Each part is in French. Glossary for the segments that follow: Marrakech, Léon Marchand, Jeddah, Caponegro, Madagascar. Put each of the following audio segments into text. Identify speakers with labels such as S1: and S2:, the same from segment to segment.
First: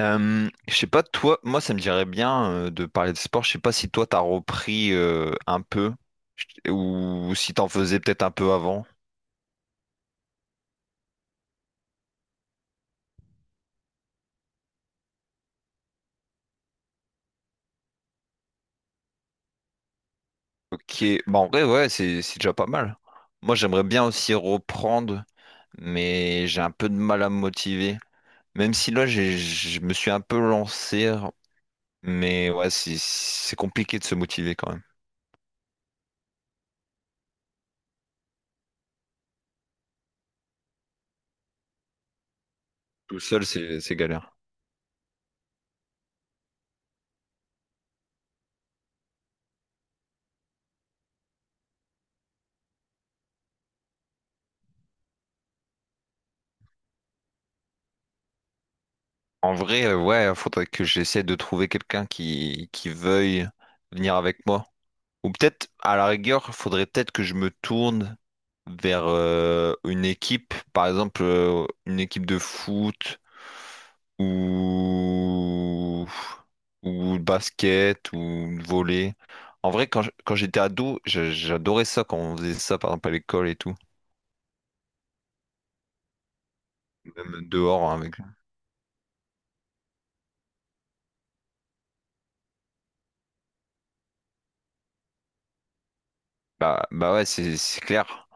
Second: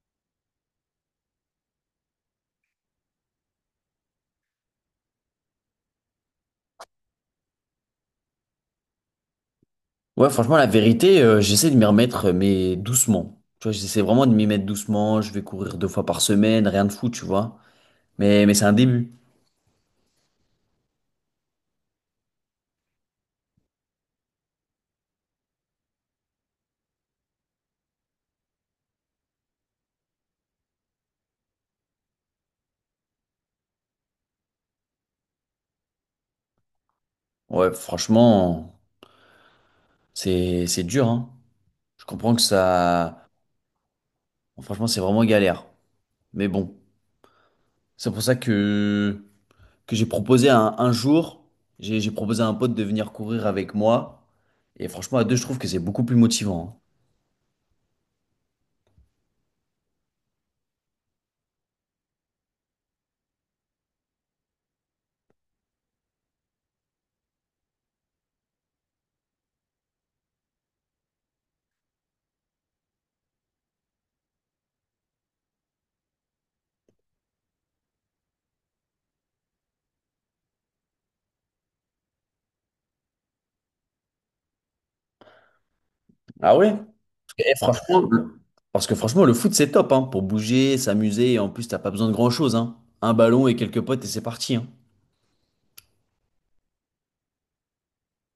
S1: Je sais pas, toi, moi ça me dirait bien de parler de sport. Je sais pas si toi t'as repris un peu ou si t'en faisais peut-être un peu avant.
S2: Ouais, franchement, la vérité, j'essaie de m'y remettre, mais doucement. Tu vois, j'essaie vraiment de m'y mettre doucement. Je vais courir deux fois par semaine, rien de fou, tu vois. Mais c'est un début.
S1: Ok, bah en vrai, ouais, c'est déjà pas mal. Moi j'aimerais bien aussi reprendre, mais j'ai un peu de mal à me motiver. Même si là j'ai, je me suis un peu lancé, mais ouais, c'est compliqué de se motiver quand même.
S2: Ouais, franchement, c'est dur, hein. Je comprends que
S1: Tout
S2: ça,
S1: seul, c'est galère.
S2: franchement, c'est vraiment galère. Mais bon, c'est pour ça que j'ai proposé un jour, j'ai proposé à un pote de venir courir avec moi. Et franchement, à deux, je trouve que c'est beaucoup plus motivant,
S1: En vrai, ouais, faudrait que j'essaie de trouver quelqu'un qui veuille venir avec moi. Ou peut-être, à la rigueur, il faudrait peut-être que je me tourne vers une équipe, par exemple une équipe de foot ou ou de basket ou de volley. En vrai, quand j'étais ado, j'adorais ça quand on faisait ça, par exemple à l'école et tout,
S2: hein. Ah ouais?
S1: même
S2: Et
S1: dehors hein,
S2: franchement,
S1: avec.
S2: parce que franchement, le foot, c'est top, hein, pour bouger, s'amuser, et en plus, t'as pas besoin de grand-chose, hein. Un ballon et quelques potes, et c'est parti, hein.
S1: Bah bah ouais, c'est clair.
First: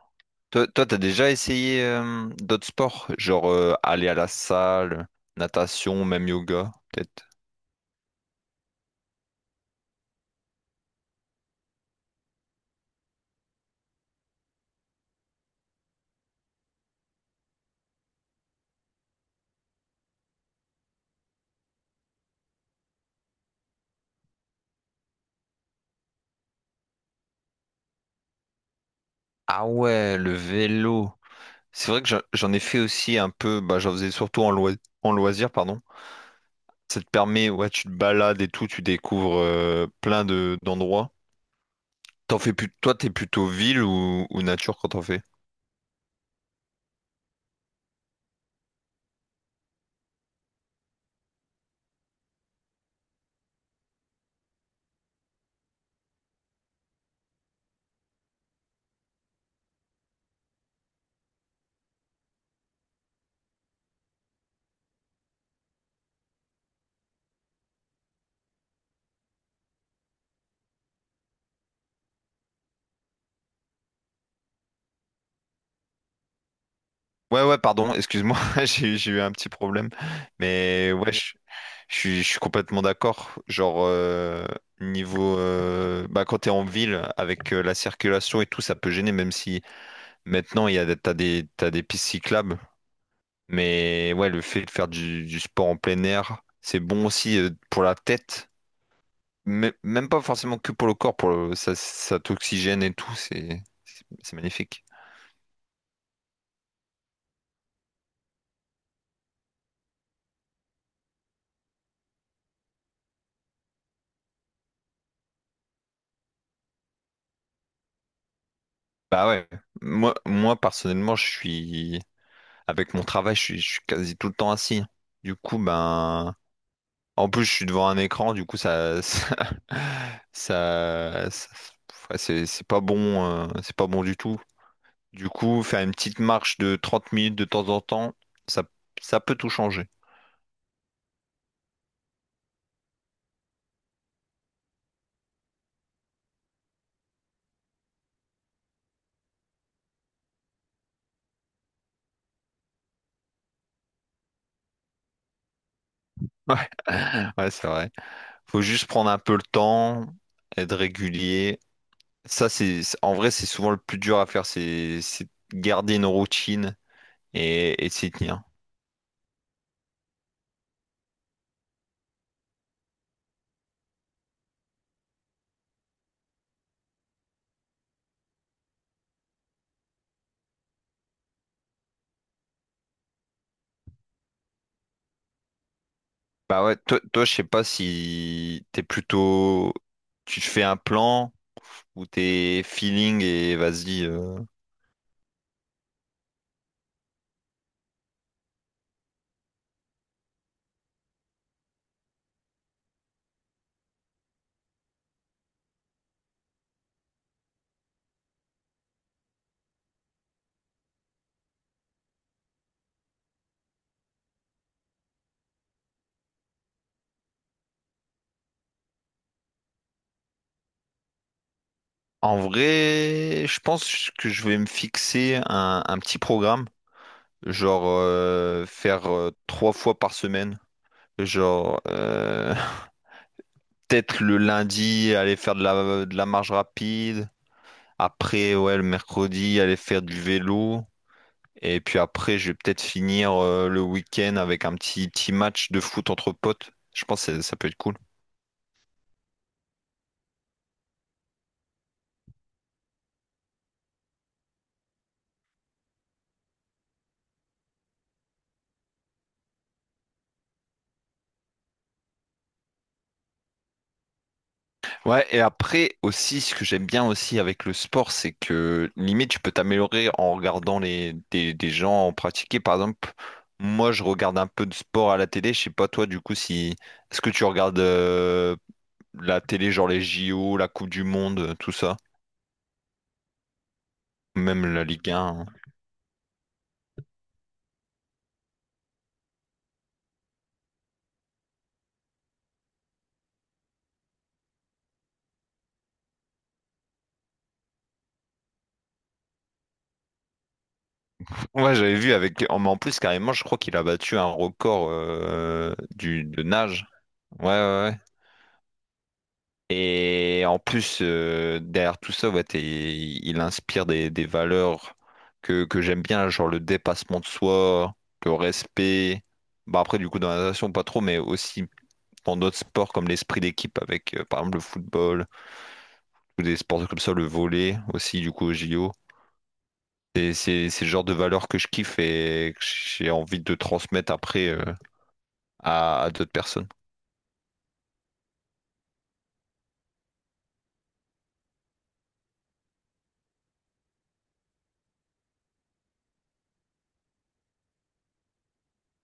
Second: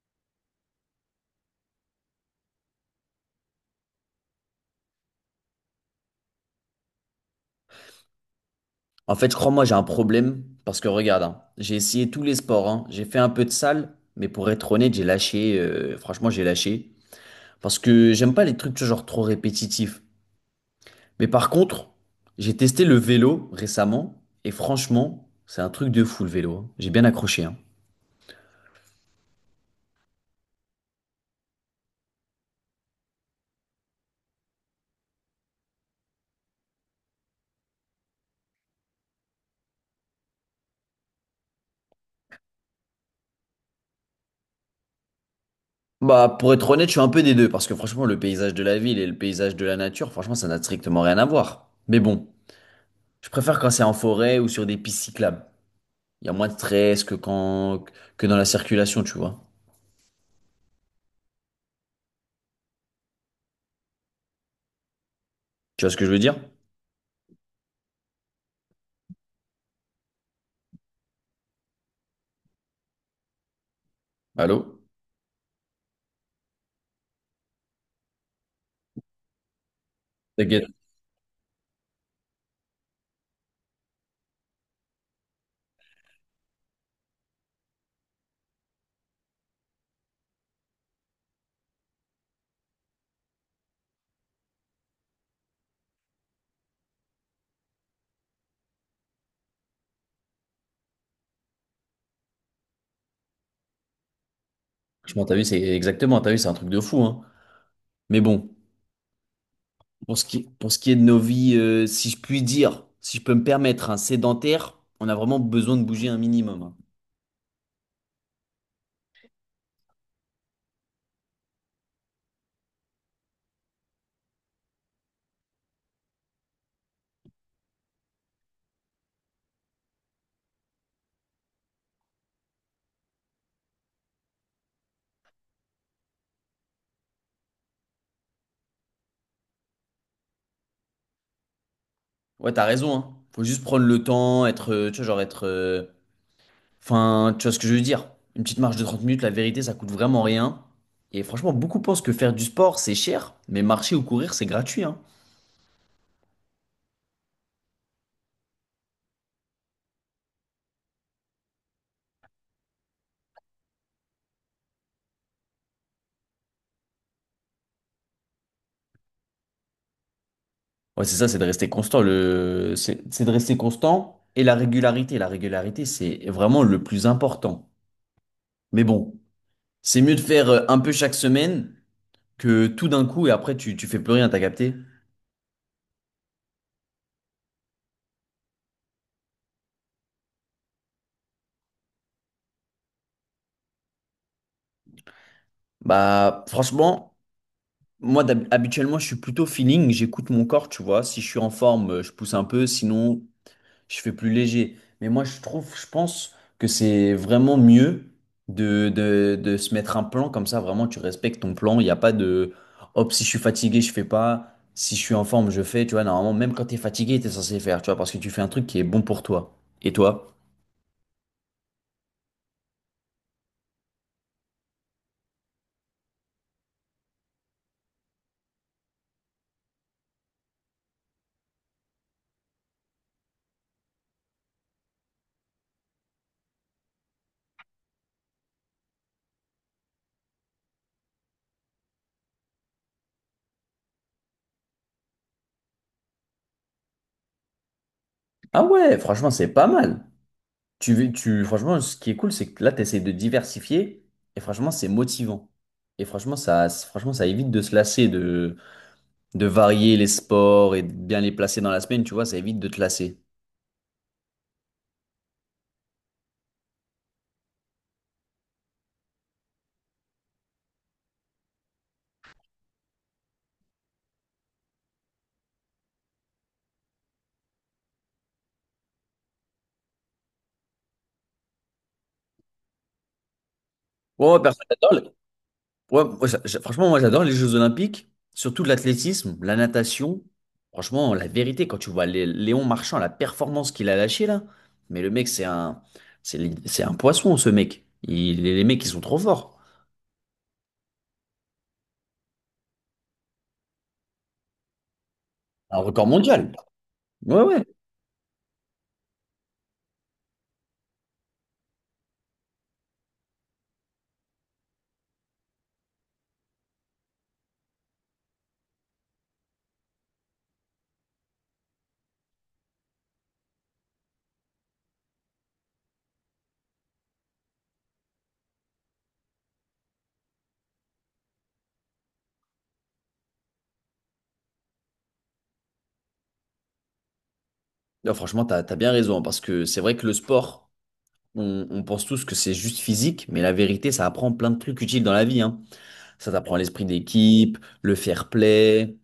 S1: Toi, toi, t'as déjà essayé d'autres sports, genre aller à la salle, natation, même yoga, peut-être?
S2: En fait, je crois, moi, j'ai un problème, parce que regarde, hein, j'ai essayé tous les sports, hein. J'ai fait un peu de salle, mais pour être honnête, j'ai lâché, franchement, j'ai lâché, parce que j'aime pas les trucs, tu vois, genre, trop répétitifs. Mais par contre, j'ai testé le vélo récemment, et franchement, c'est un truc de fou, le vélo, hein. J'ai bien accroché, hein.
S1: Ah ouais, le vélo. C'est vrai que j'en ai fait aussi un peu, bah, j'en faisais surtout en loisir, pardon. Ça te permet, ouais, tu te balades et tout, tu découvres plein de d'endroits. T'en fais plus, toi, t'es plutôt ville ou nature quand t'en fais?
S2: Bah, pour être honnête, je suis un peu des deux, parce que franchement, le paysage de la ville et le paysage de la nature, franchement, ça n'a strictement rien à voir. Mais bon, je préfère quand c'est en forêt ou sur des pistes cyclables. Il y a moins de stress que quand, que dans la circulation, tu vois. Tu vois ce que je veux dire? Allô?
S1: Ouais, ouais, pardon, excuse-moi, j'ai eu un petit problème.
S2: T'inquiète,
S1: Mais ouais, je, je suis complètement d'accord. Genre, niveau, bah, quand t'es en ville, avec la circulation et tout, ça peut gêner, même si maintenant, il y a, t'as des pistes cyclables. Mais ouais, le fait de faire du sport en plein air, c'est bon aussi pour la tête, mais même pas forcément que pour le corps, pour le, ça t'oxygène et tout, c'est magnifique.
S2: franchement, t'as vu, c'est exactement, t'as vu, c'est un truc de fou, hein. Mais bon, pour ce qui est de nos vies, si je puis dire, si je peux me permettre, un sédentaire, on a vraiment besoin de bouger un minimum, hein.
S1: Bah ouais, moi, moi personnellement, je suis avec mon travail, je suis quasi tout le temps assis. Du coup, ben en plus, je suis devant un écran, du coup, ça, ça, ça, ça- ouais, c'est pas bon, c'est pas bon du tout. Du coup, faire une petite marche de 30 minutes de temps en temps, ça, ça peut tout changer.
S2: Ouais, t'as raison, hein. Faut juste prendre le temps, être, tu vois, genre être, enfin, tu vois ce que je veux dire? Une petite marche de 30 minutes, la vérité, ça coûte vraiment rien. Et franchement, beaucoup pensent que faire du sport, c'est cher, mais marcher ou courir, c'est gratuit, hein.
S1: Ouais, ouais, c'est vrai. Faut juste prendre un peu le temps, être régulier. Ça, en vrai, c'est souvent le plus dur à faire, c'est garder une routine et s'y tenir.
S2: Ouais, c'est ça, c'est de rester constant. Le... c'est de rester constant et la régularité. La régularité, c'est vraiment le plus important. Mais bon, c'est mieux de faire un peu chaque semaine que tout d'un coup et après tu, tu fais plus rien, t'as capté?
S1: Bah ouais, toi, toi, je sais pas si t'es plutôt, tu te fais un plan, ou t'es feelings et vas-y,
S2: Bah, franchement, moi, habituellement, je suis plutôt feeling, j'écoute mon corps, tu vois. Si je suis en forme, je pousse un peu, sinon, je fais plus léger. Mais moi, je trouve, je pense que c'est vraiment mieux de se mettre un plan comme ça. Vraiment, tu respectes ton plan. Il n'y a pas de hop, si je suis fatigué, je fais pas. Si je suis en forme, je fais. Tu vois, normalement, même quand tu es fatigué, tu es censé faire. Tu vois, parce que tu fais un truc qui est bon pour toi. Et toi?
S1: En vrai, je pense que je vais me fixer un petit programme, genre faire trois fois par semaine, genre peut-être le lundi aller faire de la marche rapide, après ouais le mercredi aller faire du vélo, et puis après je vais peut-être finir le week-end avec un petit petit match de foot entre potes. Je pense que ça peut être cool.
S2: Ah ouais, franchement, c'est pas mal. Tu, tu, franchement, ce qui est cool, c'est que là, tu essaies de diversifier. Et franchement, c'est motivant. Et franchement, ça évite de se lasser de varier les sports et de bien les placer dans la semaine, tu vois, ça évite de te lasser.
S1: Ouais, et après aussi, ce que j'aime bien aussi avec le sport, c'est que limite, tu peux t'améliorer en regardant les, des gens en pratiquer. Par exemple, moi, je regarde un peu de sport à la télé. Je sais pas, toi, du coup, si... Est-ce que tu regardes la télé, genre les JO, la Coupe du Monde, tout ça?
S2: Ouais, moi, perso,
S1: Même la Ligue 1, hein.
S2: ouais, moi, franchement, moi, j'adore les Jeux Olympiques, surtout l'athlétisme, la natation. Franchement, la vérité, quand tu vois Léon Marchand, la performance qu'il a lâchée là, mais le mec, c'est un, c'est un poisson, ce mec. Il, les mecs, ils sont trop forts.
S1: Ouais, j'avais vu avec... En, en plus, carrément, je crois qu'il a battu un record
S2: Un record
S1: de
S2: mondial.
S1: nage.
S2: Ouais,
S1: Ouais, ouais,
S2: ouais.
S1: ouais. Et en plus, derrière tout ça, ouais, il inspire des valeurs que j'aime bien, genre le dépassement de soi, le respect. Bah après, du coup, dans la natation, pas trop, mais aussi dans d'autres sports comme l'esprit d'équipe avec, par exemple, le football ou des sports comme ça, le volley aussi, du coup, au JO. Et c'est le genre de valeurs que je kiffe et que j'ai envie de transmettre après à d'autres personnes.
S2: Non, franchement, t'as bien raison, hein, parce que c'est vrai que le sport, on pense tous que c'est juste physique, mais la vérité, ça apprend plein de trucs utiles dans la vie, hein. Ça t'apprend l'esprit d'équipe, le fair play,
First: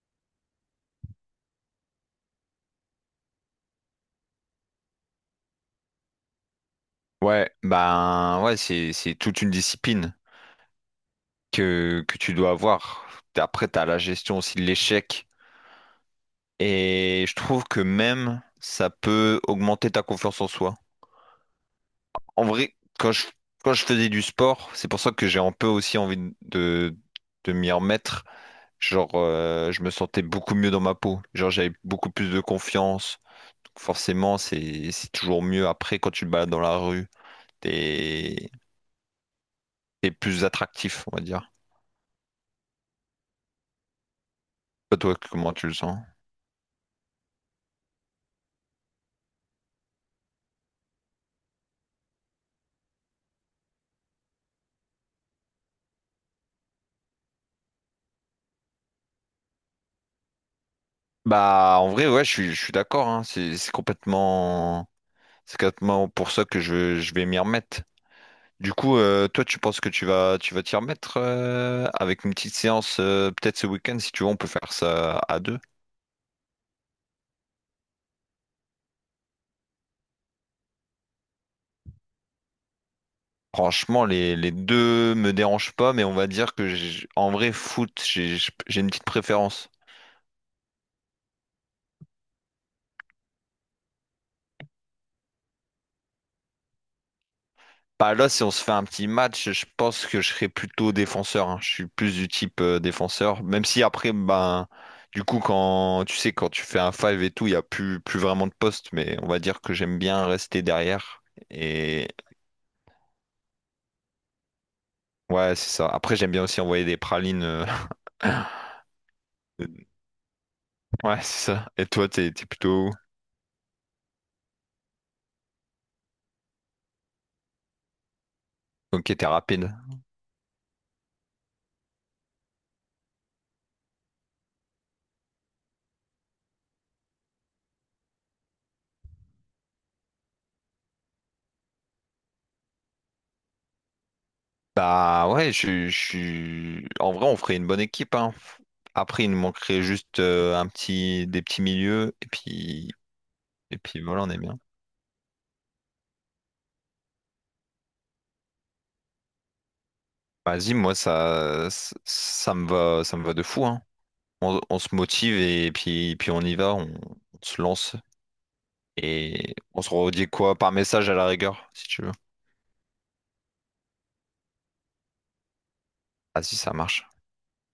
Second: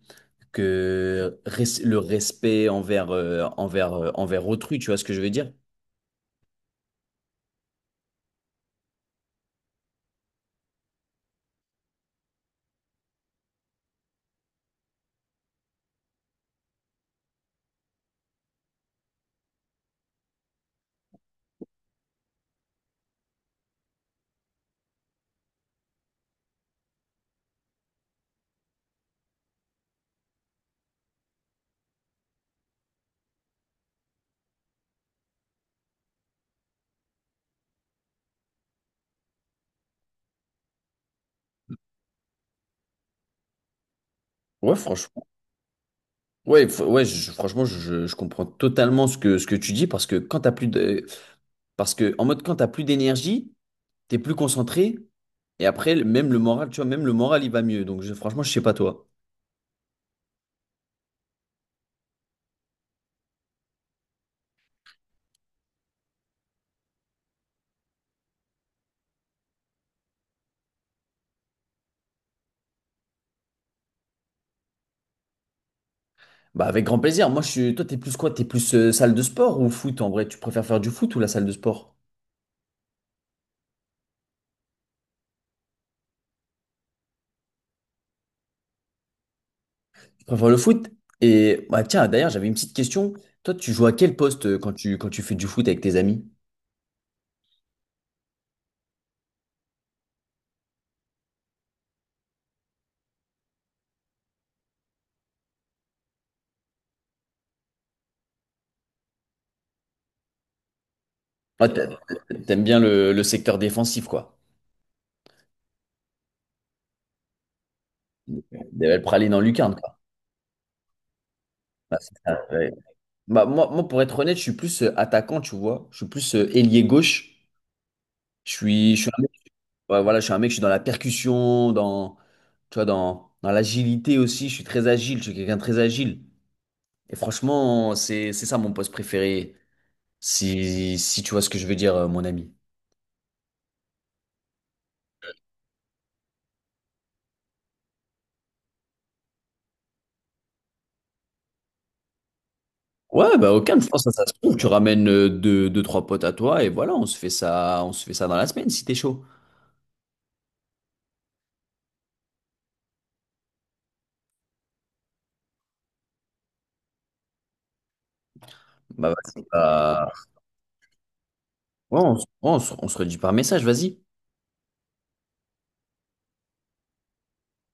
S2: le respect envers autrui, tu vois ce que je veux dire?
S1: Ouais, ben ouais, c'est toute une discipline que tu dois avoir. Après, tu as la gestion aussi de l'échec. Et je trouve que même ça peut augmenter ta confiance en soi. En vrai, quand je faisais du sport, c'est pour ça que j'ai un peu aussi envie de m'y remettre. Genre, je me sentais beaucoup mieux dans ma peau. Genre, j'avais beaucoup plus de confiance. Donc forcément, c'est toujours mieux après quand tu te balades dans la rue. T'es, t'es plus attractif, on va dire.
S2: Ouais,
S1: Toi, toi,
S2: franchement.
S1: comment tu le sens?
S2: Ouais, ouais, franchement, je comprends totalement ce que tu dis parce que quand t'as plus de, parce que en mode quand t'as plus d'énergie, t'es plus concentré et après même le moral, tu vois, même le moral il va mieux. Donc franchement, je sais pas toi.
S1: Bah, en vrai, ouais, je suis d'accord, hein. C'est complètement pour ça que je vais m'y remettre. Du coup, toi, tu penses que tu vas t'y remettre avec une petite séance, peut-être ce week-end, si tu veux, on peut faire ça à deux.
S2: Bah avec grand plaisir. Moi, je suis, toi, t'es plus quoi? T'es plus salle de sport ou foot en vrai? Tu préfères faire du foot ou la salle de sport?
S1: Franchement, les deux me dérangent pas, mais on va dire que en vrai, foot, j'ai une petite préférence.
S2: Enfin, le foot. Et bah, tiens, d'ailleurs, j'avais une petite question. Toi, tu joues à quel poste quand quand tu fais du foot avec tes amis?
S1: Bah là, si on se fait un petit match, je pense que je serais plutôt défenseur, hein. Je suis plus du type défenseur. Même si après, ben, du coup, quand tu sais, quand tu fais un five et tout, il n'y a plus, plus vraiment de poste. Mais on va dire que j'aime bien rester derrière.
S2: Ah,
S1: Et
S2: t'aimes bien le secteur défensif, quoi.
S1: ouais, c'est ça. Après, j'aime bien aussi envoyer des pralines,
S2: Des belles pralines en lucarne, quoi.
S1: Ouais, c'est ça. Et
S2: Bah,
S1: toi,
S2: c'est
S1: t'es
S2: ça,
S1: t'es
S2: ouais.
S1: plutôt où?
S2: Bah, moi, moi, pour être honnête, je suis plus attaquant, tu vois. Je suis plus ailier gauche. Je suis
S1: Ok, t'es rapide.
S2: Ouais, voilà, je suis un mec, je suis dans la percussion, tu vois, dans l'agilité aussi. Je suis très agile, je suis quelqu'un de très agile. Et franchement, c'est ça mon poste préféré, si tu vois ce que je veux dire, mon ami.
S1: Bah ouais, je suis. En vrai, on ferait une bonne équipe, hein. Après, il nous manquerait juste un petit, des petits milieux,
S2: Ouais, bah
S1: et
S2: aucun, je
S1: puis
S2: pense que
S1: voilà,
S2: ça
S1: on
S2: se
S1: est
S2: trouve.
S1: bien.
S2: Tu ramènes deux, deux, trois potes à toi et voilà, on se fait ça, on se fait ça dans la semaine si t'es chaud.
S1: Vas-y, moi ça, ça me va, ça me va de fou, hein. On se motive et puis, puis on y va, on se lance
S2: Bah, vas-y,
S1: et on se
S2: bah,
S1: redit quoi par message à la rigueur, si
S2: ouais,
S1: tu veux.
S2: on se redit par message, vas-y.
S1: Vas-y, ça marche.